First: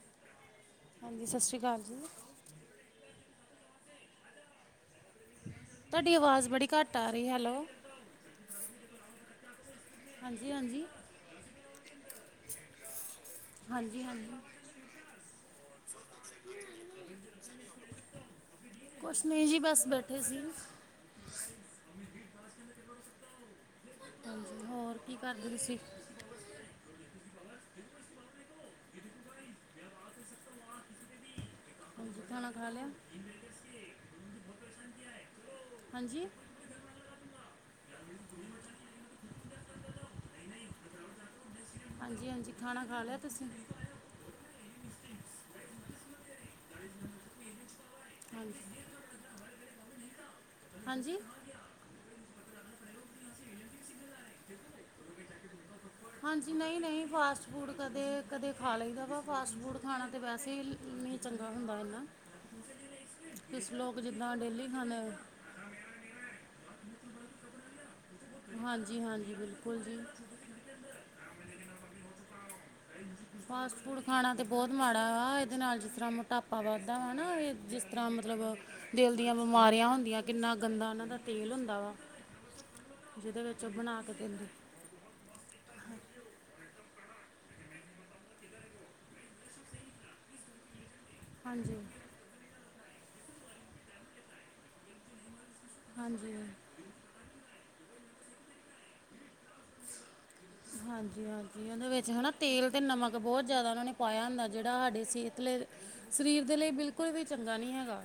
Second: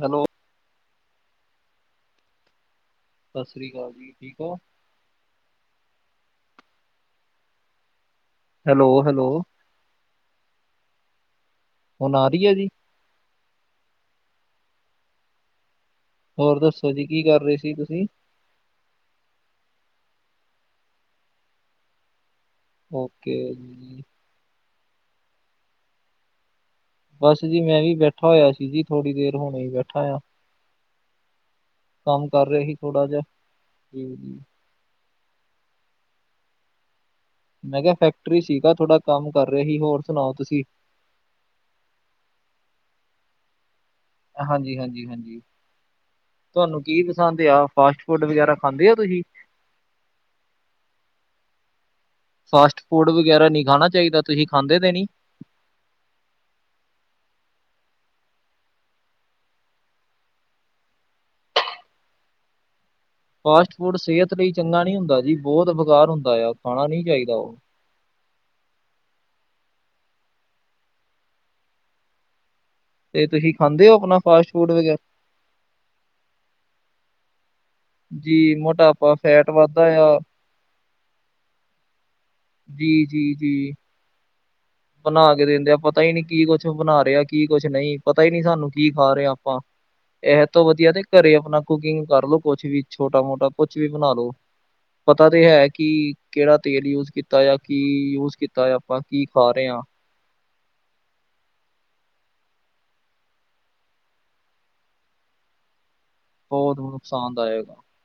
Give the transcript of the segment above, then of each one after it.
Hello. ਹਾਂਜੀ ਸਾਸ ਸ਼੍ਰੀ ਕਾਲ। ਸਤਿ ਸ੍ਰੀ ਅਕਾਲ ਜੀ ਠੀਕ ਹੋ? ਤੁਹਾਡੀ ਆਵਾਜ਼ ਬੜੀ ਘੱਟ ਆ ਰਹੀ ਹੈਲੋ ਹੈਲੋ, ਹੈਲੋ। ਹਾਂਜੀ, ਹਾਂਜੀ ਹੁਣ ਆ ਰਹੀ ਹੈ ਜੀ। ਹਾਂਜੀ, ਹਾਂਜੀ ਹੋਰ ਦੱਸੋ ਜੀ ਕੀ ਕਰ ਏ ਸੀ ਤੁਸੀਂ? ਕੁੱਛ ਨਹੀ ਜੀ ਬਸ ਬੈਠੇ ਸੀ। ਓਕੇ। ਹਾਂਜੀ ਹੋਰ ਕੀ ਕਰਦੇ ਤੁਸੀਂ? ਬਸ ਜੀ ਮੈਂ ਵੀ ਬੈਠਾ ਹੋਇਆ ਸੀ ਜੀ ਥੋੜੀ ਦੇਰ ਹੁਣੇ ਹੀ ਬੈਠਾ ਹੋਯਾ। ਹਾਂਜੀ ਕੰਮ ਕਰ ਖਾਣਾ ਰਹੇ ਖਾ ਸੀ ਲਿਆ ਥੋੜਾ ਜਿਹਾ। ਹਾਂਜੀ। ਮੈਂ ਕੇਹਾ ਫੈਕਟਰੀ ਸੀਗਾ ਥੋੜਾ ਕੰਮ ਕਰ ਰਿਹਾ ਸੀ ਹੋਰ ਸੁਨਾਔ ਤੁਸੀਂ? ਹਾਂਜੀ-ਹਾਂਜੀ ਖਾਣਾ ਖਾ ਲਿਆ ਤੁਸੀਂ। ਹਾਂਜੀ-ਹਾਂਜੀ-ਹਾਂਜੀ। ਤੁਆਨੂੰ ਕੀ ਪਸੰਦ ਆ ਫਾਸਟ ਫੂਡ ਵਗੈਰਾ ਹਾਂਜੀ ਖਾਂਦੇ ਔ ਤੁਸੀਂ? ਹਾਂਜੀ। ਫਾਸਟ ਫੂਡ ਵਗੈਰਾ ਨੀ ਖਾਨਾ ਚਾਈਦਾ ਤੁਹੀ ਖਾਂਦੇ ਤੇ ਨੀ ਹਾਂਜੀ, ਨਹੀਂ -ਨਹੀਂ ਫਾਸਟ ਫੂਡ ਕਦੇ ਕਦੇ ਖਾ ਲਈਦਾ ਵਾ ਫਾਸਟ ਫੂਡ ਖਾਣਾ ਤੇ ਵੈਸੇ ਹੀ ਚੰਗਾ ਹੁੰਦਾ ਇ ਨਾ ਫਾਸਟ ਫੂਡ ਸਿਹਤ ਲਈ ਚੰਗਾ ਨੀ ਹੁੰਦਾ, ਜੀ ਬਹੁਤ ਬੇਕਾਰ ਹੁੰਦਾ ਆ ਖਾਣਾ ਨੀ ਚਾਹੀਦਾ ਉਹ। ਹਾਂਜੀ, ਹਾਂਜੀ ਬਿਲਕੁਲ ਜੀ। ਤੇ ਤੁਸੀਂ ਫਾਸਟ ਖਾਂਦੇ ਹੋ ਫੂਡ ਆਪਣਾ ਖਾਣਾ ਤੇ ਫਾਸਟ ਬਹੁਤ ਫੂਡ ਵਗੈਰਾ ਮਾੜਾ ਵ ਇਹਦੇ ਨਾਲ ਜਿਸ ਤਰ੍ਹਾਂ ਟਾਪਾ ਵੱਧਦਾ ਵਾ ਨਾ, ਇਹ ਜਿਸ ਤਰ੍ਹਾਂ ਜੀ ਮਤਲਬ ਮੋਟਾਪਾ, ਦਿਲ ਦੀਆਂ ਫੈਟ ਵੱਧਦਾ ਬਿਮਾਰੀਆਂ ਆ, ਹੁੰਦੀਆਂ ਕਿੰਨਾ ਗੰਦਾ ਨਾ ਦਾ ਤੇਲ ਹੁੰਦਾ ਵਾ ਜਿਹਦੇ ਵਿੱਚ ਉਹ ਜੀ-ਜੀ-ਜੀ। ਬਣਾ ਕੇ ਦਿੰਦੇ ਬਣਾ ਕੇ ਦਿੰਦੇ ਆ ਪਤਾ ਹੀ ਨਹੀਂ ਕੀ ਕੁਛ ਬਣਾ ਰਿਹਾ ਕੀ ਕੁਛ ਨਹੀਂ ਪਤਾ ਹੀ ਨਹੀਂ ਸਾਨੂੰ ਕੀ ਖਾ ਰਹੇ ਆਪਾਂ ਇਹ ਤੋਂ ਵਧੀਆ ਨੇ ਘਰੇ ਆਪਣਾ ਹਾਂਜੀ ਕੁਕਿੰਗ ਕਰਲੋ ਕੁਛ ਵੀ ਛੋਟਾ ਮੋਟਾ ਕੁਛ ਵੀ ਬਣਾ ਲੋ ਪਤਾ ਤੇ ਹੈ। ਕੀ ਹਾਂਜੀ ਕਿਹੜਾ ਤੇਲ ਯੂਜ ਕੀਤਾ ਆ ਕੀ ਯੂਜ ਕੀਤਾ ਆ ਆਪਾਂ ਕੀ ਖਾ ਰਹੇ ਹਾਂ। [unintelligible] ਹਾਂਜੀ, ਹਾਂਜੀ ਉਹਦੇ ਵਿੱਚ ਹੈ ਨਾ ਤੇਲ ਅਤੇ ਨਮਕ ਬਹੁਤ ਜ਼ਿਆਦਾ ਉਹਨਾਂ ਨੇ ਪਾਇਆ ਹੁੰਦਾ ਜਿਹੜਾ ਸਾਡੀ ਸਿਹਤ ਲਈ ਸਰੀਰ ਦੇ ਲਈ ਬਹੁਤ ਬਿਲਕੁਲ ਵੀ ਚੰਗਾ ਨਹੀਂ ਹੈਗਾ।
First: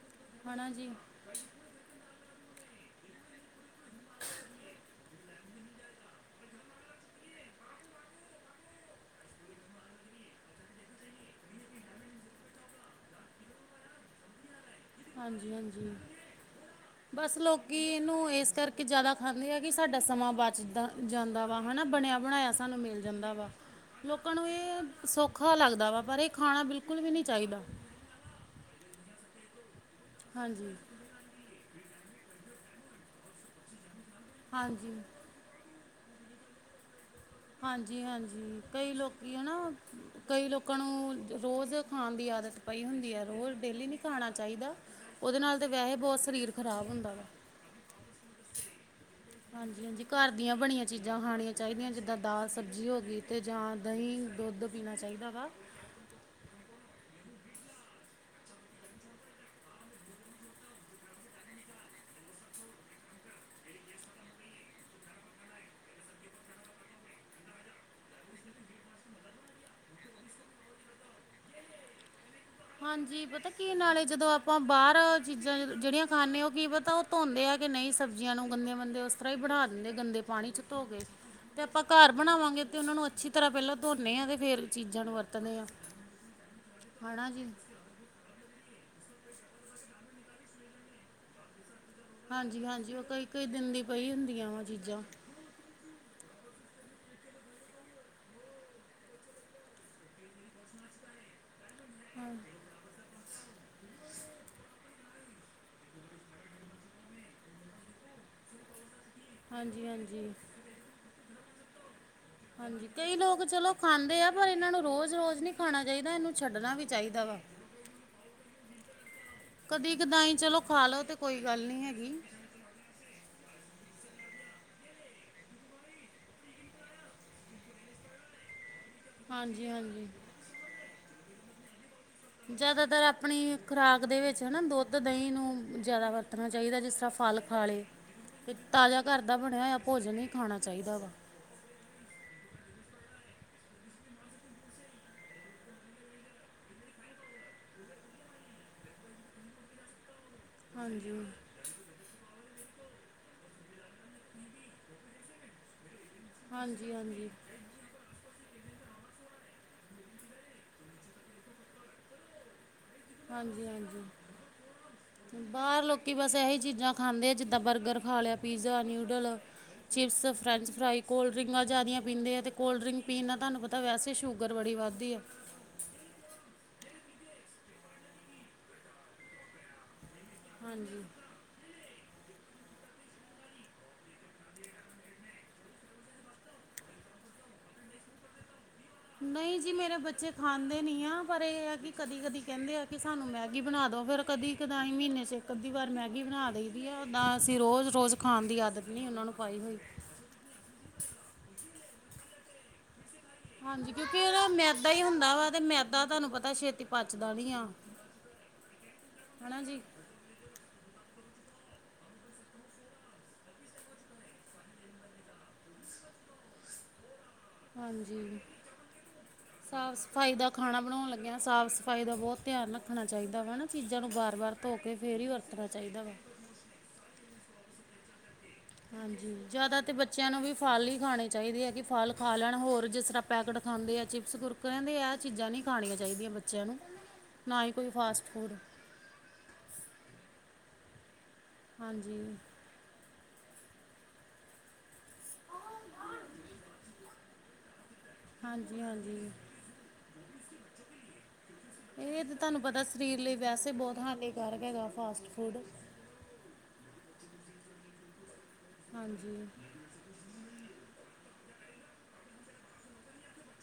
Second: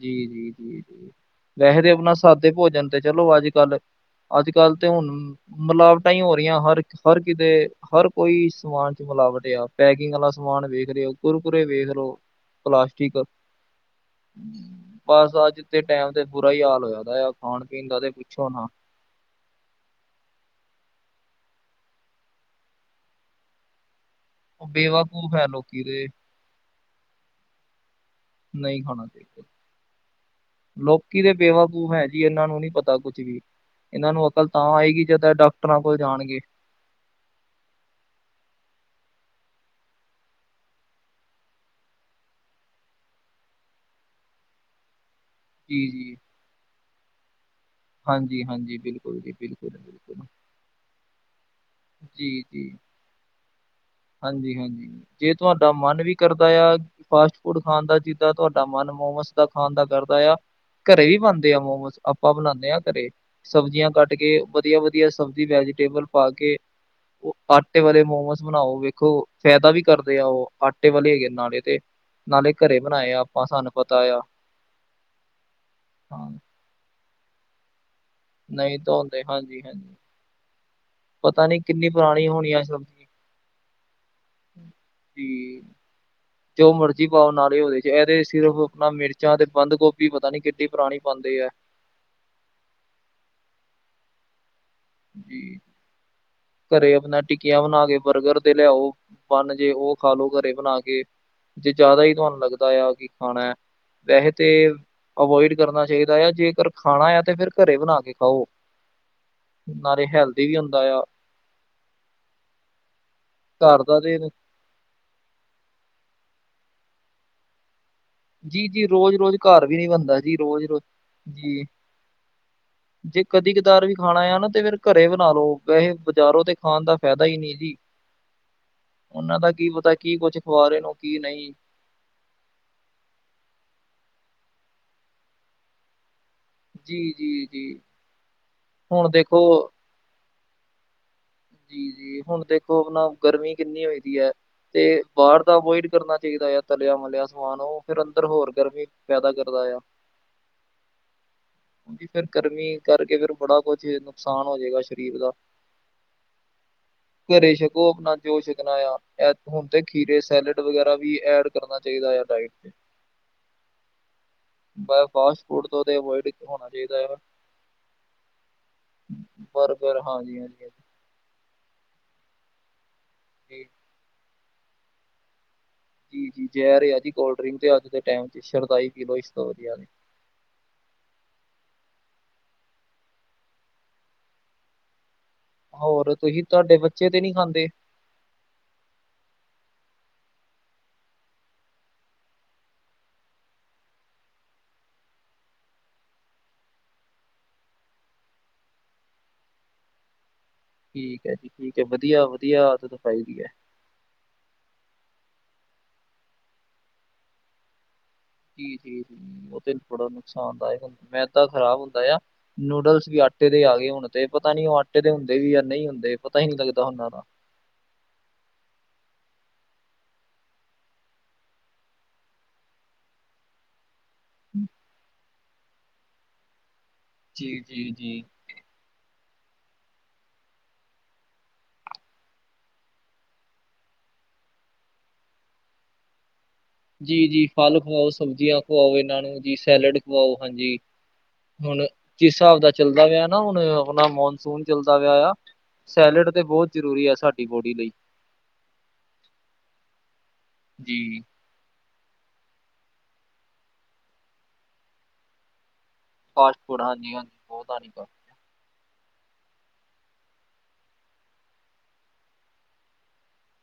ਜੀ ਜੀ ਜੀ ਜੀ ਵੈਸੇਦੇ ਆਪਣਾ ਸਾਦੇ ਭੋਜਨ ਤੇ ਚਲੋ ਅੱਜ ਕੱਲ ਅੱਜ ਕੱਲ੍ਹ ਤੇ ਹੁਣ ਮਿਲਾਵਟਾਂ ਹੀ ਹੋ ਰਹੀਆਂ ਹਰ ਹਰ ਕਿਤੇ ਹਰ ਕੋਈ ਸਮਾਨ ਚ ਮਿਲਾਵਟ ਆ। ਪੈਕਿੰਗ ਵਾਲਾ ਸਮਾਨ ਵੇਖ ਲਓ ਕੁਰਕੁਰੇ ਵੇਖ ਲਓ ਪਲਾਸਟਿਕ ਬਸ ਹਾਂਜੀ ਅੱਜ ਦੇ ਹਾਂਜੀ ਟੈਮ ਤੇ ਬੁਰਾ ਹੀ ਹਾਲ ਹੋਇਆ ਖਾਣ ਪੀਣ ਦਾ ਤੇ ਪੁੱਛੋ ਨਾ ਮਤਲਬ ਆ ਕਿ ਸਾਡਾ ਸਮਾਂ ਬਚਦਾ ਜਾਂਦਾ ਵਾ ਹਨਾ ਬਣਿਆ ਬਣਾਇਆ ਸਾਨੂੰ ਮਿਲ ਜਾਂਦਾ ਵਾ ਲੋਕਾਂ ਨੂੰ ਇਹ ਬੇਵਾਕੂਫ ਹੈ ਸੌਖਾ ਲੋਕੀ ਲੱਗਦਾ ਵਾ ਤੇ ਪਰ ਇਹ ਖਾਣਾ ਬਿਲਕੁਲ ਵੀ ਨਹੀਂ ਚਾਹੀਦਾ। ਨਹੀਂ ਖਾਣਾ ਚਾਹੀਦਾ ਹਾਂਜੀ ਲੋਕਾਂ। ਦੁਨੀਆ ਵੀ ਬੇਵਾਕੂਫ ਹੈ ਜੀ ਇਹਨਾਂ ਨੂੰ ਨੀ ਪਤਾ ਕੁੱਝ ਵੀ ਇਹਨਾਂ ਨੂੰ ਅਕਲ ਤਾਂ ਹਾਂਜੀ ਆਏਗੀ ਜਿੱਦਾਂ ਡਾ ਡਾਕਟਰਾਂ ਕੋਲ ਜਾਣਗੇ। ਹਾਂਜੀ, ਹਾਂਜੀ ਕਈ ਲੋਕੀ ਨਾ ਕਈ ਲੋਕਾਂ ਨੂੰ ਰੋਜ਼ ਖਾਣ ਦੀ ਆਦਤ ਪਈ ਹੁੰਦੀ ਹੈ। ਰੋਜ਼ ਡੇਲੀ ਨਹੀਂ ਖਾਣਾ ਚਾਹੀਦਾ। ਉਹਦੇ ਨਾਲ ਤਾਂ ਜੀ ਵੈਸੇ ਜੀ ਬਹੁਤ ਸਰੀਰ ਖਰਾਬ ਹੁੰਦਾ ਵਾ ਹਾਂਜੀ, ਹਾਂਜੀ ਬਿਲਕੁਲ ਜੀ ਬਿਲਕੁਲ ਹਾਂਜੀ, ਹਾਂਜੀ ਬਿਲਕੁਲ ਘਰ ਦੀਆਂ ਬਣੀਆਂ ਚੀਜ਼ਾਂ ਖਾਣੀਆਂ ਚਾਹੀਦੀਆਂ ਜਿੱਦਾਂ ਜੀ ਦਾਲ ਜੀ ਸਬਜ਼ੀ ਹੋ ਗਈ ਅਤੇ ਜਾਂ ਦਹੀਂ ਦੁੱਧ ਹਾਂਜੀ-ਹਾਂਜੀ, ਪੀਣਾ ਚਾਹੀਦਾ ਜੇ ਵਾ ਤੁਹਾਡਾ ਮਨ ਵੀ ਕਰਦਾ ਆ ਫਾਸਟ ਫੂਡ ਖਾਣ ਦਾ ਜਿੱਦਾਂ ਤੁਹਾਡਾ ਮਨ ਮੋਮਸ ਦਾ ਖਾਣ ਦਾ ਕਰਦਾ ਆ। ਘਰੇ ਵੀ ਬਣਦੇ ਆ ਮੋਮੋਸ ਆਪਾਂ ਬਣਾਉਂਦੇ ਹਾਂ ਘਰੇ। ਸਬਜ਼ੀਆਂ ਕੱਟ ਕੇ ਵਧੀਆ, ਵਧੀਆ ਸਬਜ਼ੀ ਵੈਜੀਟੇਬਲ ਪਾ ਕੇ। ਉਹ ਆਟੇ ਵਾਲੇ ਮੋਮੋਸ ਬਣਾਓ ਵੇਖੋ ਫਾਇਦਾ ਵੀ ਕਰਦੇ ਆ। ਉਹ ਆਟੇ ਵਾਲੇ ਹੈਗੇ ਨਾਲੇ ਤੇ ਨਾਲ਼ੇ ਹਾਂਜੀ, ਪਤਾ ਕੀ ਨਾਲੇ ਜਦੋਂ ਆਪਾਂ ਬਾਹਰ ਚੀਜ਼ਾਂ ਜਿਹੜੀਆਂ ਹਾਂ ਖਾਂਦੇ ਹੋ ਕੀ ਪਤਾ। ਧੋਂਦੇ ਆ ਕਿ ਨਹੀਂ ਸਬਜ਼ੀਆਂ ਨੂੰ ਗੰਦੇ ਨਹੀਂ ਬੰਦੇ ਉਸ ਧੋਂਦੇ ਤਰ੍ਹਾਂ ਹੀ ਬਣਾਾ ਦਿੰਦੇ ਹਾਂਜੀ-ਹਾਂਜੀ। ਗੰਦੇ ਪਾਣੀ ਵਿੱਚ। ਧੋ ਗ ਪਤਾ ਨੀ ਜੇ ਆਪਾਂ ਕਿੰਨੀ ਘਰ ਪੁਰਾਣੀ ਹੋਣੀ ਆ ਬਣਾਵਾਂਗੇ ਤੇ ਉਹਨਾਂ ਨੂੰ ਸਬਜ਼ੀ ਅੱਛੀ ਤਰ੍ਹਾਂ ਪਹਿਲਾਂ ਧੋਨੇ ਹਾਂ ਤੇ ਫੇਰ ਚੀਜ਼ਾਂ ਨੂੰ ਵਰਤਦੇ ਜੀ। ਹਾਂ ਜੋ ਮਰਜ਼ੀ ਹੈ ਨਾ ਪਾਓ ਜੀ ਨਾਲ। ਇਹਦੇ ਸਿਰਫ ਆਪਣਾ ਮਿਰਚਾਂ ਤੇ ਬੰਦ ਗੋਭੀ ਪਤਾ ਨੀ ਕਿੱਡੀ ਪੁਰਾਣੀ ਪਾਉਂਦੇ ਆ ਹਾਂਜੀ, ਹਾਂਜੀ ਉਹ ਕਈ ਕਈ ਦਿਨ ਦੀ ਪਈ ਹੁੰਦੀਆਂ ਵਾ ਚੀਜ਼ਾਂ ਜੀ, ਘਰੇ ਆਪਣਾ ਟਿੱਕੀਆਂ ਬਣਾ ਕੇ ਬਰਗਰ ਤੇ ਲਿਆਓ ਬਂਨ ਜੇ ਉਹ ਖਾਲੋ ਘਰੇ ਬਣਾ ਕੇ ਜੇ ਜ਼ਿਆਦਾ ਹੀ ਤੁਹਾਨੂੰ ਲੱਗਦਾ ਆ ਕਿ ਖਾਣਾ ਵੈਸੇ ਤੇ ਅਵੋਇਡ ਕਰਨਾ ਚਾਹੀਦਾ ਆ ਜੇਕਰ ਖਾਣਾ ਆ ਤੇ ਫਿਰ ਘਰੇ ਬਣਾ ਕੇ ਖਾਓ। ਹਾਂਜੀ ਨਾਲੇ ਹਾਂਜੀ ਹੈਲਦੀ ਵੀ ਹੁੰਦਾ ਆ। ਹਾਂਜੀ ਕਈ ਲੋਕ ਚਲੋ ਘਰ ਦਾ ਤੇ ਖਾਂਦੇ ਆ ਪਰ ਇਹਨਾਂ ਨੂੰ ਰੋਜ਼ ਰੋਜ਼ ਨੀ ਖਾਣਾ ਚਾਹੀਦਾ ਇਹਨੂੰ ਛੱਡਣਾ ਵੀ ਚਾਹੀਦਾ ਵਾ ਜੀ-ਜੀ, ਰੋਜ਼-ਰੋਜ਼ ਘਰ ਵੀ ਨੀ ਕਦੀ ਬਣਦਾ ਕਦਾਈ ਜੀ, ਚਲੋ ਰੋਜ਼-ਰੋਜ਼ ਖਾ ਲਓ ਤੇ ਕੋਈ ਜੀ, ਗੱਲ ਨਹੀਂ ਹੈਗੀ। ਜੇ ਕਦੀ ਕਦਾਰ ਵੀ ਖਾਣਾ ਆ ਨਾ ਤੇ ਫੇਿਰ ਘਰੇ ਬਣਾ ਲੋ ਵੈਸੇ ਬਾਜ਼ਾਰੋ ਤੇ ਖਾਣ ਦਾ ਫਾਇਦਾ ਹੀ ਨਹੀਂ ਜੀ। ਉਹਨਾਂ ਦਾ ਕੀ ਹਾਂਜੀ ਪਤਾ ਹਾਂਜੀ ਕੀ ਕੁਛ ਖੁਆ ਦੇਣ ਕੀ ਨਹੀਂ। ਜ਼ਿਆਦਾਤਰ ਆਪਣੀ ਖੁਰਾਕ ਦੇ ਵਿੱਚ ਹਨਾ ਦੁੱਧ ਦਹੀਂ ਨੂੰ ਜ਼ਿਆਦਾ ਵਰਤ, ਚਾਹੀਦਾ ਜਿਸ ਤਰ੍ਹਾਂ ਫਲ ਜੀ-ਜੀ, ਜੀ, ਖਾ ਜੀ। ਲਏ ਅਤੇ ਤਾਜ਼ਾ ਹੁਣ ਘਰ ਦਾ ਬਣਿਆ ਦੇਖੋ ਹੋਇਆ ਭੋਜਨ ਹੀ ਖਾਣਾ ਚਾਹੀਦਾ ਵਾ। ਜੀ, ਜੀ, ਹੁਣ ਦੇਖੋ ਆਪਣਾ ਗਰਮੀ ਕਿੰਨੀ ਹੋਈ ਦੀ ਹੈ। ਤੇ ਬਾਹਰ ਦਾ ਅਵੋਇਡ ਕਰਨਾ ਚਾਹੀਦਾ ਆ ਤਲਿਆ ਮਲਿਆ ਸਮਾਨ, ਉਹ ਫਿਰ ਅੰਦਰ ਹੋਰ ਗਰਮੀ ਪੈਦਾ ਕਰਦਾ ਆ। ਹਾਂਜੀ, ਫਿਰ ਗਰਮੀ ਕਰਕੇ ਫੇਰ ਬੜਾ ਕੁਝ ਨੁਕਸਾਨ ਹੋ ਜਾਏਗਾ ਸਰੀਰ ਦਾ। ਹਾਂਜੀ, ਹਾਂਜੀ ਘਰੇ ਛਕੋ ਆਪਣਾ। ਜੋ ਛਕਣਾ ਆ ਹੁਣ ਤੇ ਖੀਰੇ, ਸੈਲਡ, ਵਗੈਰਾ ਵੀ ਐਡ ਕਰਨਾ ਚਾਹੀਦਾ ਆ ਡਟ ਤੇ। ਹਾਂਜੀ, ਹਾਂਜੀ ਮੈਂ ਬਹੁਤ ਬਾਹਰ ਲੋਕੀ ਬਸ ਇਹੀ ਚੀਜ਼ਾਂ ਖਾਂਦੇ ਆ ਜਿੱਦਾਂ ਬਰਗਰ ਖਾ ਲਿਆ ਪੀਜ਼ਾ ਨਿਊਡਲ। ਬਰਗਰ ਚਿਪਸ, ਹਾਂਜੀ, ਹਾਂਜੀ, ਫਰੈਂਚ ਹਾਂਜੀ। ਫ੍ਰਾਈ। ਕੋਲਡ ਜ਼ਿਆਦੀਆਂ ਪੀਂਦੇ ਆ ਤੇ ਕੋਲਡ ਡਰਿੰਕ ਪੀਣ ਨਾਲ ਤੁਹਾਨੂੰ ਜੀ, ਪਤਾ ਵੈਸੇ ਸ਼ੂਗਰ ਬੜੀੱ ਵੱਧਦੀ ਹੈ। ਜਹਿਰ ਆ ਕੋਲਡ ਅਜ ਦੇ ਟਾਈਮ ਤੇ ਸ਼ਰਦਾਈ ਪੀ ਲੋ ਇਸ ਤੋਂ ਵਧੀਆ। ਹਾਂਜੀ ਤੇ ਹੋਰ ਤੁਸੀਂ ਤੁਹਾਡੇ ਬੱਚੇ ਤੇ ਨਹੀਂ ਖਾਂਦੇ, ਨਹੀਂ ਜੀ ਮੇਰੇ ਬੱਚੇ ਖਾਂਦੇ ਨੀ ਆ ਪਰ ਇਹ ਹੈ, ਕਿ ਕਦੀ ਕਦੀ ਕਹਿੰਦੇ ਆ, ਕਿ ਸਾਨੂੰ ਮੈਗੀ ਬਣਾ ਦੋ ਫਿਰ। ਕਦੀ ਕਦਾ ਹੀ ਮਹੀਨੇ ਚ ਇੱਕ ਅੱਧੀ ਵਾਰ ਮੈਗੀ ਬਣਾ ਦੇਦੀ ਆ ਉਓਦਾਂ ਅਸੀਂ ਰੋਜ਼ ਰੋਜ਼ ਖਾਣ ਦੀ ਆਦਤ ਨਹੀਂ ਉਹਨਾਂ ਨੂੰ। ਪਾਈ ਹੋਈ ਠੀਕ ਹੈ ਜੀ, ਠੀਕ ਹੈ ਵਧੀਆ, ਵਧੀਆ, ਆਦਤ ਪਾਈ ਦੀ ਹੈ। ਹਾਂਜੀ, ਕਿਉਂਕਿ ਉਹਹਦਾ ਮੈਦਾ ਹੀ ਹੁੰਦਾ ਵਾ ਤੇ ਮੈਦਾ ਤੁਹਾਨੂੰ ਪਤਾ ਛੇਤੀ ਪਚਦਾ ਨੀ ਆ। ਜੀ ਜੀ ਉਹ ਹਨਾ ਜੀ ਬੜਾ ਨੁਕਸਾਨ ਦਾਇਕ ਹੈ ਮੈਦਾ ਖਰਾਬ ਹੁੰਦਾ ਆ। ਨੂਡਲਸ ਵੀ ਆਟੇ ਦੇ ਆ ਗਏ, ਹੁਣ ਤੇ ਪਤਾ ਨੀ ਉਹ ਆਟੇ ਦੇ ਹੁੰਦੇ ਵੀ ਜਾਂ ਨਹੀਂ ਹੁੰਦੇ ਪਤਾ ਹੀ ਨਹੀਂ ਲੱਗਦਾ ਉਹਨਾਂ ਦਾ। ਹਾਂਜੀ ਸਾਫ਼ ਸਫ਼ਾਈ ਦਾ ਖਾਣਾ ਬਣਾਉਣ ਲੱਗਿਆ, ਸਾਫ਼ ਸਫ਼ਾਈ ਦਾ ਬਹੁਤ ਧਿਆਨ ਰੱਖਣਾ ਚਾਹੀਦਾ ਵੈ ਨਾ। ਚੀਜ਼ਾਂ ਨੂੰ ਵਾਰ ਵਾਰ ਧੋ ਕੇ ਫਿਰ ਹੀ ਵਰਤਣਾ ਚਾਹੀਦਾ ਵਾ। ਜੀ ਜੀ ਜੀ। ਹਾਂਜੀ ਜ਼ਿਆਦਾ ਤਾਂ ਬੱਚਿਆਂ ਨੂੰ ਵੀ ਫਲ ਹੀ ਖਾਣੇ ਚਾਹੀਦੇ ਹੈ ਕਿ ਫਲ ਖਾ ਲੈਣ ਹੋਰ ਜਿਸ ਤਰ੍ਹਾਂ? ਪੈਕਟ ਖਾਂਦੇ ਆ ਚਿਪਸ ਕੁਰਕਰ ਕਹਿੰਦੇ ਇਹ ਚੀਜ਼ਾਂ ਨਹੀਂ ਖਾਣੀਆਂ ਚਾਹੀਦੀਆਂ ਬੱਚਿਆਂ ਨੂੰ। ਜੀ ਜੀ ਨਾ ਹੀ ਫਲ ਕੋਈ ਖਵਾਓ ਫਾਸਟ ਫੂਡ ਸਬਜ਼ੀਆਂ ਖਵਾਓ ਇਹਨਾਂ ਨੂੰ ਜੀ ਸੈਲਡ ਖਵਾਓ ਹਾਂਜੀ। ਹੁਣ ਹਾਂਜੀ ਜਿਸ ਹਿਸਾਬ ਦਾ ਚੱਲਦਾ ਪਿਆ ਨਾ ਹੁਣ ਆਪਣਾ ਮੌਨਸੂਨ? ਚੱਲਦਾ ਪਿਆ ਆ ਸੈਲਡ ਤੇ ਬਹੁਤ ਜ਼ਰੂਰੀ ਹੈ ਸਾਡੀ ਬੋਡੀ ਲਈ। ਹਾਂਜੀ, ਹਾਂਜੀ ਜੀ, ਇਹ ਤੇ ਤੁਹਾਨੂੰ ਪਤਾ ਸਰੀਰ ਲਈ ਵੈਸੇ ਬਹੁਤ ਹਾਨੀਕਾਰਕ ਹੈਗਾ ਫਾਸਟ ਫੂਡ। ਫਾਸਟ ਫੂਡ ਹਾਂਜੀ ਹਾਂਜੀ ਹਾਂਜੀ,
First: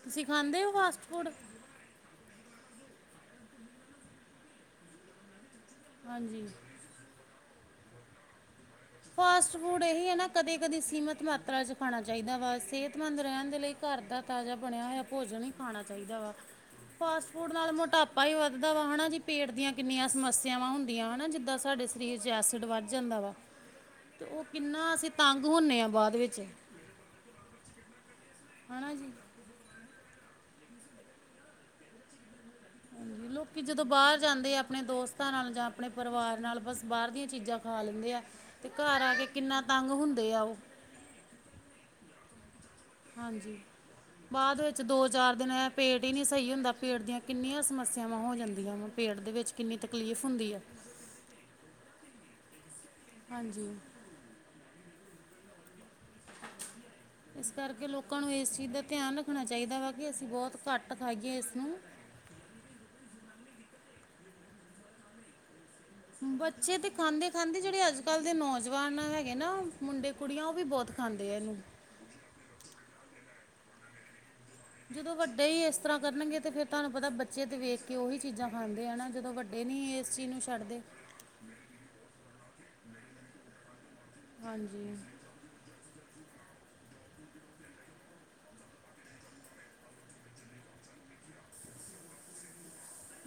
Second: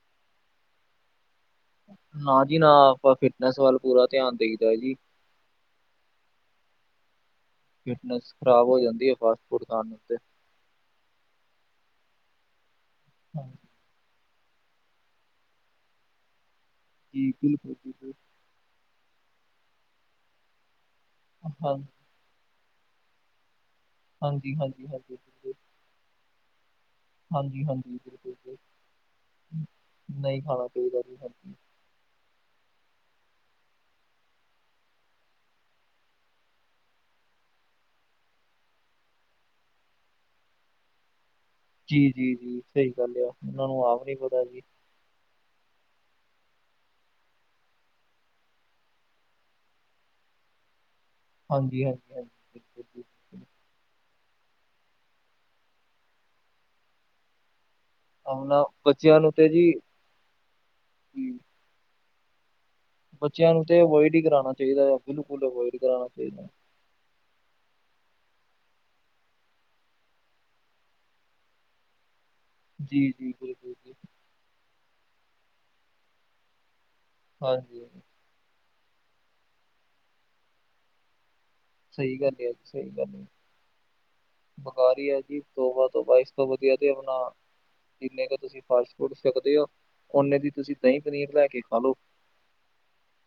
ਤੁਸੀਂ ਖਾਂਦੇ ਹੋ, ਫਾਸਟ ਫੂਡ ਨਾ ਜੀ ਨਾ ਆਪਾਂ ਫਿਟਨੈਸ ਵੱਲ ਪੂਰਾ ਧਿਆਨ ਦੇਈਦਾ ਜੀ। ਹਾਂਜੀ ਫਿਟਨੈਸ ਖ਼ਰਾਬ ਹੋ ਜਾਂਦੀ। ਹੈ ਫਾਸਟ ਫੂਡ ਖਾਣ ਇਹਹੀ ਹੈ, ਉੱਤੇ। ਨਾ ਕਦੇ ਕਦੇ ਸੀਮਿਤ ਮਾਤਰਾ ਵਿੱਚ ਖਾਣਾ ਚਾਹੀਦਾ ਵਾ ਸਿਹਤ ਸਿਹਤ ਮੰਦ ਰਹਿਣ ਦੇ ਲਈ ਘਰ ਦਾ ਤਾਜ਼ਾ ਬਣਿਆ ਹੋਇਆ। ਭੋਜਨ ਹੀ ਖਾਣਾ ਚਾਹੀਦਾ ਵਾ। ਫਾਸਟ ਹਾਂਜੀ ਫੂਡ ਨਾਲ ਬਿਲਕੁਲ ਬਿਲਕੁਲ। ਮੋਟਾਪਾ ਹੀ ਵੱਧਦਾ ਵਾ ਹੈ ਨਾ ਜੀ ਪੇਟ ਦੀਆਂ ਕਿੰਨੀਆਂ ਸਮੱਸਿਆਵਾਂ ਹੁੰਦੀਆਂ। ਨਾ ਜਿੱਦਾਂ ਹਾਂ ਸਾਡੇ ਸਰੀਰ ਵਿੱਚ ਐਸਿਡ ਵੱਧ ਜਾਂਦਾ ਵਾ। ਅਤੇ ਉਹ ਹਾਂਜੀ ਹਾਂਜੀ ਕਿੰਨਾ ਅਸੀਂ ਹਾਂਜੀ ਤੰਗ ਬਿਲਕੁਲ ਹੁੰਦੇ ਹਾਂ ਬਾਅਦ ਵਿੱਚ। ਹਾਂਜੀ ਹਾਂਜੀ ਬਿਲਕੁਲ ਹਨਾ ਜੀ ਨਹੀਂ ਖਾਣਾ ਚਾਹੀਦਾ ਜੀ ਹਾਂਜੀ। ਹਾਂਜੀ। ਲੋਕੀ ਜਦੋਂ ਬਾਹਰ ਜਾਂਦੇ ਆ ਆਪਣੇ ਦੋਸਤਾਂ ਨਾਲ ਜਾਂ ਆਪਣੇ ਪਰਿਵਾਰ ਨਾਲ ਬਸ ਬਾਹਰ ਦੀਆਂ ਚੀਜ਼ਾਂ ਖਾ ਲੈਂਦੇ ਆ। ਅਤੇ ਘਰ ਆ ਕੇ ਕਿੰਨਾ ਤੰਗ ਹੁੰਦੇ ਆ ਉਹ। ਜੀ ਜੀ ਜੀ ਸਹੀ ਗੱਲ ਆ ਸਾਨੂੰ ਨੂੰ ਆਪ ਨੀ ਪਤਾ ਜੀ। ਤੇ ਦੋ ਚਾਰ ਦਿਨ ਪੇਟ ਹੀ ਨਹੀਂ ਸਹੀ ਹੁੰਦਾ ਪੇਟ ਦੀਆਂ ਕਿੰਨੀਆਂ ਸਮੱਸਿਆਵਾਂ ਹੋ ਜਾਂਦੀਆਂ ਵਾ ਪੇਟ ਦੇ ਵਿੱਚ। ਕਿੰਨੀ ਤਕਲੀਫ਼ ਹੁੰਦੀ ਹੈ। ਹਾਂਜੀ ਹਾਂਜੀ ਹਾਂਜੀ। ਠੀਕ ਹੈ ਜੀ ਠੀਕ। ਹਾਂਜੀ। ਇਸ ਕਰਕੇ ਲੋਕ? ਲੋਕਾਂ ਨੂੰ ਇਸ ਆਪਣਾ ਚੀਜ਼ ਦਾ ਧਿਆਨ ਬੱਚਿਆਂ ਨੂੰ ਰੱਖਣਾ ਤੇ ਜੀ ਚਾਹੀਦਾ ਵਾ ਕਿ ਅਸੀਂ ਬਹੁਤ ਘੱਟ ਜੀ, ਖਾਈਏ ਇਸ ਨੂੰ। ਬੱਚਿਆਂ ਨੂੰ ਤੇ ਅਵੋਇਡ ਹੀ ਕਰਾਉਣਾ ਚਾਹੀਦਾ ਹੈ। ਬੱਚੇ ਦੇ? ਖਾਂਦੇ ਖਾਂਦੇ, ਜਿਹੜੇ ਅੱਜ ਕੱਲ ਦੇ ਨੌਜਵਾਨ ਹੈਗੇ ਨਾ ਮੁੰਡੇ ਕੁੜੀਆਂ ਉਹ ਵੀ ਬਹੁਤ ਖਾਂਦੇ ਆ ਇਹਨੂੰ। ਜੀ ਜੀ ਬਿਲਕੁਲ ਜੀ। ਜਦੋਂ ਵੱਡੇ ਹੀ ਇਸ ਤਰ੍ਹਾਂ ਕਰਨਗੇ ਤੇ ਫੇਿਰ ਤੁਹਾਨੂੰ ਪਤਾ ਬੱਚੇ ਤੇ ਵੇਖ ਹਾਂਜੀ ਕੇ ਉਹੀ ਚੀਜ਼ਾ ਖਾਂਦੇ ਹਨਾ, ਜਦੋਂ ਵੱਡੇ ਨੀ ਇਸ ਚੀਜ਼ ਨੂੰ ਛੱਡਦੇ। ਸਹੀ ਗੱਲ ਅੀ, ਸਹੀ ਗੱਲ ਹਾਂਜੀ। ਬੇਕਾਰ ਇਹ ਤੋਬਾ ਤੋਬਾ, ਇਸ ਤੋਂ ਵਧੀਆ ਤੇ ਆਪਣਾ ਜਿੰਨੇ ਕੁ ਤੁਸੀਂ ਫਾਸਟ ਫੂਡ ਛਕਦੇ ਹੋ, ਓਨੇ ਦੀ ਤੁਸੀਂ ਦਹੀਂ ਪਨੀਰ ਲੈ ਕੇ ਖਾ ਲੋ।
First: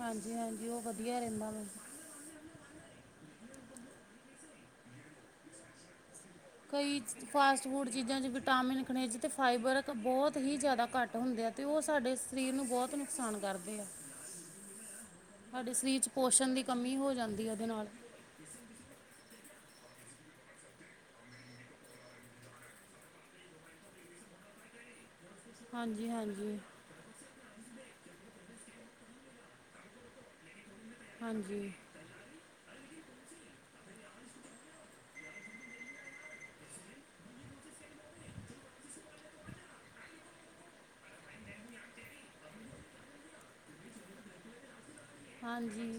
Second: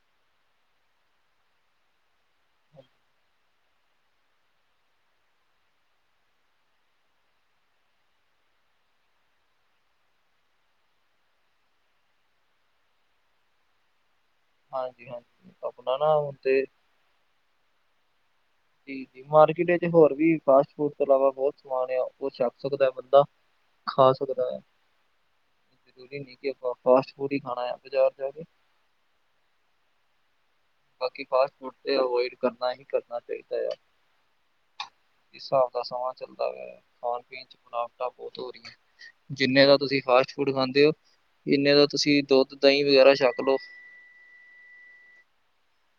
ਹਾਂਜੀ ਹਾਂਜੀ, ਉਹ ਵਧੀਆ ਰਹਿੰਦਾ ਵੈ [inaudible] ਕਈ ਫਾਸਟ ਫੂਡ ਚੀਜ਼ਾਂ 'ਚ ਵਿਟਾਮਿਨ, ਖਨੇਜ ਅਤੇ ਫਾਈਬਰ ਕ ਬਹੁਤ ਹੀ ਜ਼ਿਆਦਾ ਘੱਟ ਹੁੰਦੇ ਆ। ਅਤੇ ਉਹ ਸਾਡੇ ਸਰੀਰ ਨੂੰ ਬਹੁਤ ਨੁਕਸਾਨ ਕਰਦੇ ਆ। ਹਾਂਜੀ ਹਾਂਜੀ ਸਾਡੇ ਆਪਣਾ ਸਰੀਰ ਚ ਨਾ ਹੁਣ ਪੋਸ਼ਣ ਤੇ ਦੀ ਕਮੀ ਹੋ ਜਾਂਦੀ ਉਹਦੇ ਨਾਲ। ਜ ਮਾਰਕੀਟ ਵਿੱਚ ਹੋਰ ਵੀ ਫਾਸਟ ਫੂਡ ਤੋਂ ਇਲਾਵਾ ਬਹੁਤ ਸਮਾਨ ਆ ਉਹ ਛੱਕ ਸਕਦਾ ਹੈ ਬੰਦਾ। ਖਾ ਸਕਦਾ ਹੈ ਹਾਂਜੀ ਜ਼ਰੂਰੀ ਨਹੀਂ ਕਿ ਹਾਂਜੀ ਫਾਸਟ ਫੂਡ ਖਾਣਾ ਆ ਬਾਜ਼ਾਰ ਜਾ ਕੇ ਬਾਕੀ ਫਾਸਟ ਹਾਂਜੀ ਫੂਡ ਤੇ ਅਵੋਇਡ ਕਰਨਾ ਹੀ ਕਰਨਾ ਚਾਹੀਦਾ ਆ ਜਿਸ ਹਿਸਾਬ ਦਾ ਸਮਾਂ ਚੱਲਦਾ ਪਿਆ, ਖਾਣ ਪੀਣ ਚ ਮਿਨਾਵਟਾਂ ਬਹੁਤ ਹੋ ਰਹੀਆਂ ਜਿੰਨੇ ਦਾ ਤੁਸੀਂ ਫਾਸਟ ਫੂਡ ਖਾਂਦੇ ਹੋ, ਇਨੇ ਦਾ ਤੁਸੀਂ ਦੁੱਧ ਦਹੀਂ ਵਗੈਰਾ ਛੱਕ ਲਓ ਹਾਂਜੀ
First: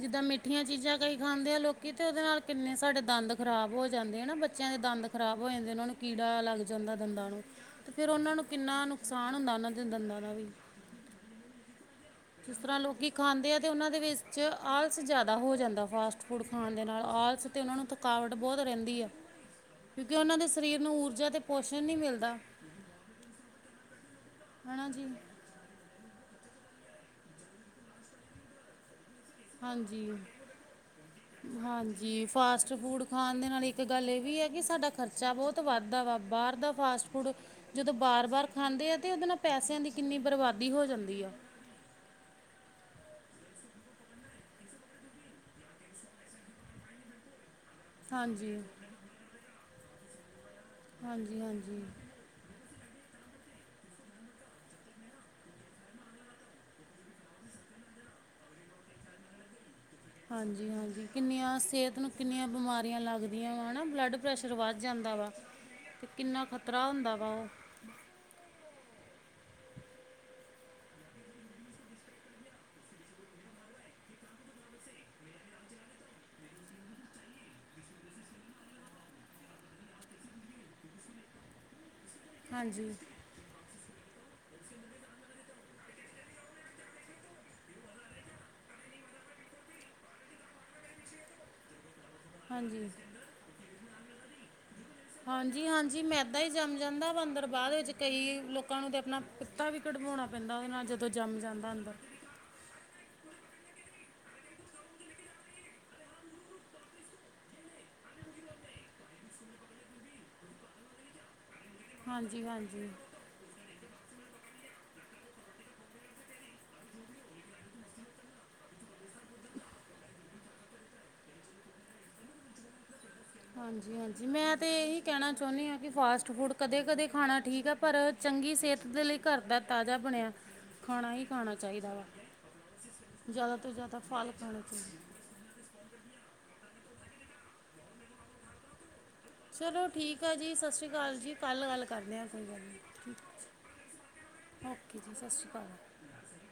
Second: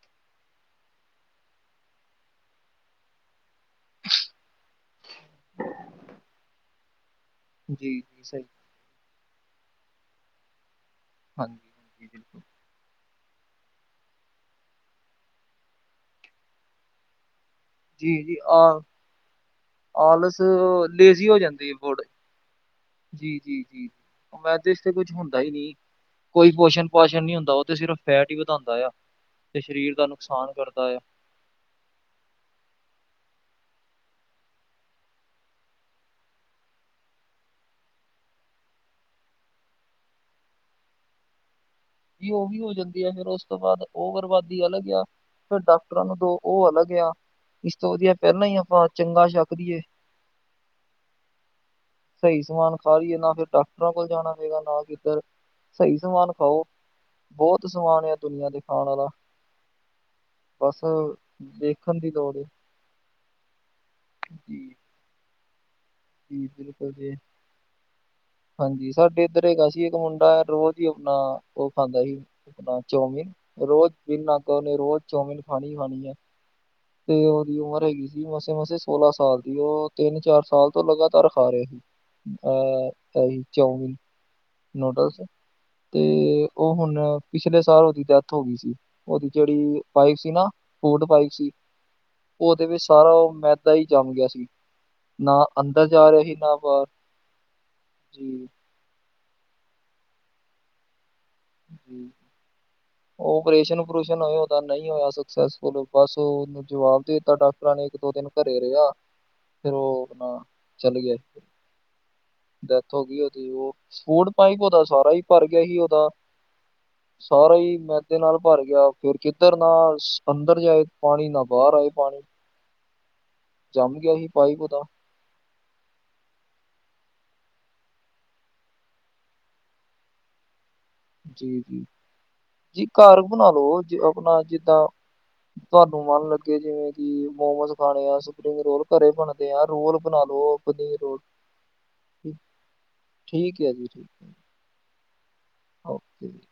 ਜਿੱਦਾਂ ਮਿੱਠੀਆਂ ਚੀਜ਼ਾਂ ਕਹੀ ਖਾਂਦੇ ਆ ਲੋਕੀ, ਤੇ ਉਹਦੇ ਨਾਲ ਕਿੰਨੇ ਸਾਡੇ ਦੰਦ ਖ਼ਰਾਬ ਹੋ ਜਾਂਦੇ ਆ ਨਾ ਬੱਚਿਆਂ ਦੇ ਦੰਦ ਖ਼ਰਾਬ ਹੋ ਜਾਂਦੇ ਉਹਨਾਂ ਨੂੰ ਕੀੜਾ ਲੱਗ ਜਾਂਦਾ ਦੰਦਾਂ ਨੂੰ ਤੇ ਜੀ ਫੇਿਰ ਜੀ ਉਹਨਾਂ ਨੂੰ ਸਹੀ ਕਿੰਨਾ ਨੁਕਸਾਨ ਹੁੰਦਾ ਉਹਨਾਂ ਦੇ ਦੰਦਾਂ ਦਾ ਵੀ ਹਾਂਜੀ ਹਾਂਜੀ ਬਿਲਕੁਲ। ਜਿਸ ਤਰ੍ਹਾਂ ਲੋਕ ਖਾਂਦੇ ਆ ਅਤੇ ਉਹਨਾਂ ਦੇ ਵਿੱਚ ਆਲਸ ਜ਼ਿਆਦਾ ਹੋ ਜਾਂਦਾ ਫਾਸਟ ਫੂਡ ਖਾਣ ਦੇ ਨਾਲ ਆਲਸ ਤੇ ਉਹਨਾਂ ਨੂੰ ਜੀ ਥਕਾਵਟ ਜੀ ਬਹੁਤ ਆ ਰਹਿੰਦੀ ਹੈ। ਕਿਉਂਕਿ ਆਲਸ ਉਹਨਾਂ ਦੇ ਸਰੀਰ ਨੂੰ ਊਰਜਾ ਲੇਜ਼ੀ ਅਤੇ ਹੋ ਜਾਂਦੀ ਹੈ ਪੋਸ਼ਣ ਨਹੀਂ ਬੋਡੀ ਮਿਲਦਾ। ਜੀ ਜੀ ਜੀ, ਉਹ ਮੈਂ ਤੇ ਇਸ ਹਨਾ ਤੇ ਕੁੱਝ ਜੀ ਹੁੰਦਾ ਹੁੰਦਾ ਹੀ ਨਹੀਂ ਕੋਈ ਪੋਸ਼ਣ ਪਾਸ਼ਣ ਨੀ ਹੁੰਦਾ, ਉਹ ਤੇ ਸਿਰਫ ਫੈਟ ਹੀ ਵਧਾਉਂਦਾ ਆ। ਤੇ ਸਰੀਰ ਦਾ ਹਾਂਜੀ ਨੁਕਸਾਨ ਕਰਦਾ ਆ। ਹਾਂਜੀ, ਫਾਸਟ ਫੂਡ ਖਾਣ ਦੇ ਨਾਲ ਇੱਕ ਗੱਲ ਇਹ ਵੀ ਹੈ ਕਿ ਸਾਡਾ ਖਰਚਾ ਬਹੁਤ ਹੁਤ ਵੱਧਦਾ ਵਾ ਬਾਹਰ ਦਾ ਫਾਸਟ ਫੂਡ, ਜਦੋਂ ਬਾਰ ਬਾਰ ਖਾਂਦੇ ਆ ਤੇ ਉਹਦੇ ਨਾਲ ਪੈਸਿਆਂ ਦੀ ਕਿੰਨੀ ਬਰਬਾਦੀ ਹੋ ਜਾਂਦੀ ਆ। ਵੀ ਉਹ ਵੀ ਹੋ ਜਾਂਦੀ ਆ ਫੇਿਰ ਉਸ ਤੋਂ ਬਾਅਦ ਉਹ ਬਰਬਾਦੀ ਅਲੱਗ ਆ। ਫਿਰ ਡਾਕਟਰਾਂ ਨੂੰ ਦੋ ਉਹ ਅਲੱਗ ਆ, ਇਸ ਤੋਂ ਵਧੀਆ ਪਹਿਲਾਂ ਹਾਂਜੀ ਹੀ ਆਪਾਂ ਚੰਗਾ ਛੱਕਦੀਏ। ਹਾਂਜੀ ਹਾਂਜੀ। ਸਹੀ ਸਮਾਨ ਖਾ ਲਈਏ ਨਾ ਫਿਰ ਡਾਕਟਰਾਂ ਕੋਲ ਜਾਣਾ ਹੈਗਾ ਨਾ ਕਿੱਧਰ, ਸਹੀ ਸਮਾਨ ਖਾਓ। ਬਹੁਤ ਸਮਾਨ ਆ ਦੁਨੀਆਂ ਤੇ ਖਾਣ ਵਾਲਾ। ਬਸ ਹਾਂਜੀ-ਹਾਂਜੀ, ਕਿੰਨੀਆਂ ਸਿਹਤ ਦੇਖਣ ਨੂੰ ਦੀ ਲੋੜ ਹੈ ਕਿੰਨੀਆਂ ਬਿਮਾਰੀਆਂ ਲੱਗਦੀਆਂ ਵ ਹੈ ਨਾ ਬਲੱਡ ਪ੍ਰੈਸ਼ਰ ਜੀ ਵੱਧ ਜਾਂਦਾ ਵਾ ਅਤੇ ਕਿੰਨਾ ਜੀ ਖਤਰਾ ਬਿਲਕੁਲ ਜੀ ਹੁੰਦਾ ਵਾ ਉਹ ਹਾਂਜੀ, ਸਾਡੇ ਇੱਧਰ ਹੈਗਾ ਸੀ ਇੱਕ ਮੁੰਡਾ ਰੋਜ਼ ਹੀ ਆਪਣਾ ਉਹ ਖਾਂਦਾ ਸੀ ਚੌਮਿਨ, ਰੋਜ਼ ਬਿਨ ਨਾਗਾ ਔਨੇ ਰੋਜ਼ ਚੌਮਿਨ ਖਾਣੀ-ਖਾਣੀ ਹੈ ਤੇ ਉਹਦੀ ਉਮਰ ਹੈਗੀ ਸੀ ਮਸੇ-ਮਸੇ ਸੋਲਾਂ ਸਾਲ ਦੀ, ਉਹ ਤਿੰਨ ਚਾਰ ਸਾਲ ਤੋਂ ਲਗਾਤਾਰ ਖਾ ਰਹੇ ਹਾਂਜੀ ਅਹ ਚਾਉਮਿਨ ਨੂਡਲਸ ਤੇ ਉਹ ਹੁਣ ਪਿਛਲੇ ਸਾਲ ਉਹਦੀ ਡੈਥ ਹੋ ਗਈ ਸੀ ਉਹਦੀ ਜਿਹੜੀ ਪਾਈਪ ਸੀ ਨਾ ਫੂਡ ਪਾਈਪ ਸੀ ਉਹਦੇ ਵਿੱਚ ਹਾਂਜੀ ਸਾਰਾ ਉਹ ਮੈਦਾ ਹੀ ਜੰਮ ਗਿਆ ਸੀ ਨਾ ਅੰਦਰ ਹਾਂਜੀ-ਹਾਂਜੀ ਜਾ ਰਿਹਾ ਸੀ ਮੈਦਾਂ ਹੀ ਨਾ ਜੰਮ ਬਾਹਰ ਜਾਂਦਾ ਬ ਅਂਦਰ ਬਾਅਦ ਵਿੱਚ ਕਈ ਜੀ ਲੋਕ ਲੋਕਾਂ ਨੂੰ ਤਾਂ ਆਪਣਾ ਪਿੱਤਾ ਵੀ ਕਢਵਾਉਣਾ ਪੈਂਦਾ ਉਹਦੇ ਨਾਲ ਜਦੋਂ ਜੰਮ ਜਾਂਦਾ ਅੰਦਰ ਜੀ ਓਪਰੇਸ਼ਨ ਉੂਪਰੁਸ਼ਨ ਹੋਏ ਉਹਦਾ ਨਹੀਂ ਹੋਇਆ ਸਕਸੈਸਫੁੱਲ ਬਸ ਜਵਾਬ ਦੇ ਦਿੱਤਾ ਡਾਕਟਰਾਂ ਨੇ, ਇੱਕ ਦੋ ਦਿਨ ਘਰੇ ਰਿਹਾ। ਫਿਰ ਉਹ, ਆਪਣਾ, ਚੱਲ ਗਿਆ, ਹਾਂਜੀ ਹਾਂਜੀ ਡੈਥ ਹੋ ਗਈ ਉਹਦੀ ਉਹ। ਫੂਡ ਪਾਈਪ ਉਹਦਾ ਸਾਰਾ ਹੀ ਭਰ ਗਿਆ ਈ ਉਹਦਾ। ਸਾਰਾ ਹੀ ਮੈਦੇ ਨਾਲ ਭਰ ਗਿਆ, ਫਿਰ ਕਿੱਧਰ ਨਾ ਅੰਦਰ ਜਾਏ ਪਾਣੀ ਨਾ ਬਾਹਰ ਆਏ ਪਾਣੀ। ਜੰਮ ਗਿਆ ਹਾਂਜੀ-ਹਾਂਜੀ, ਸੀ ਮੈਂ ਪਾਈਪ ਤੇ ਉਹਦਾ ਏਹੀ। ਕਹਿਣਾ ਚਾਹੁੰਦੀ ਆ ਕਿ ਫਾਸਟ ਫੂਡ ਕਦੇ-ਕਦੇ ਖਾਣਾ ਠੀਕ ਹੈ ਪਰ ਚੰਗੀ ਸਿਹਤ ਦੇ ਲਈ ਘਰ ਦਾ ਤਾਜ਼ਾ ਬਣਿਆ। [inaudible] ਖਾਣਾ ਜੀ, ਜੀ, ਚਾਹੀਦਾ ਵਾ ਜੀ ਘਰ ਬਣਾ ਜ਼ਿਆਦਾ ਤੋਂ ਲੋ ਜ ਜ਼ਿਆਦਾ ਫਲ ਆਪਣਾ ਖਾਣੇ ਜਿੱਦਾਂ। ਚਾਹੀਦੇ ਤੁਹਾਨੂੰ ਮਨ ਲੱਗੇ, ਜਿਵੇਂ ਕਿ, ਮੋਮੋਸ ਖਾਣੇ ਆ ਸਪਰਿੰਗ ਰੋਲ ਘਰੇ ਬਣ। ਚਲੋ ਠੀਕ ਹੈ ਜੀ, ਸਤਿ ਸ਼੍ਰੀ ਅਕਾਲ ਜੀ, ਕੱਲ ਗੱਲ ਕਰਨੇ ਆ, [unintelligible] ਠੀਕ ਗੱਲ। ਠੀਕ ਹੈ ਜੀ ਠੀਕ ਹੈ ਓਕੇ ਜੀ, ਸਤਿ ਸ਼੍ਰੀ ਅਕਾਲ ਓਕੇ [unintelligible]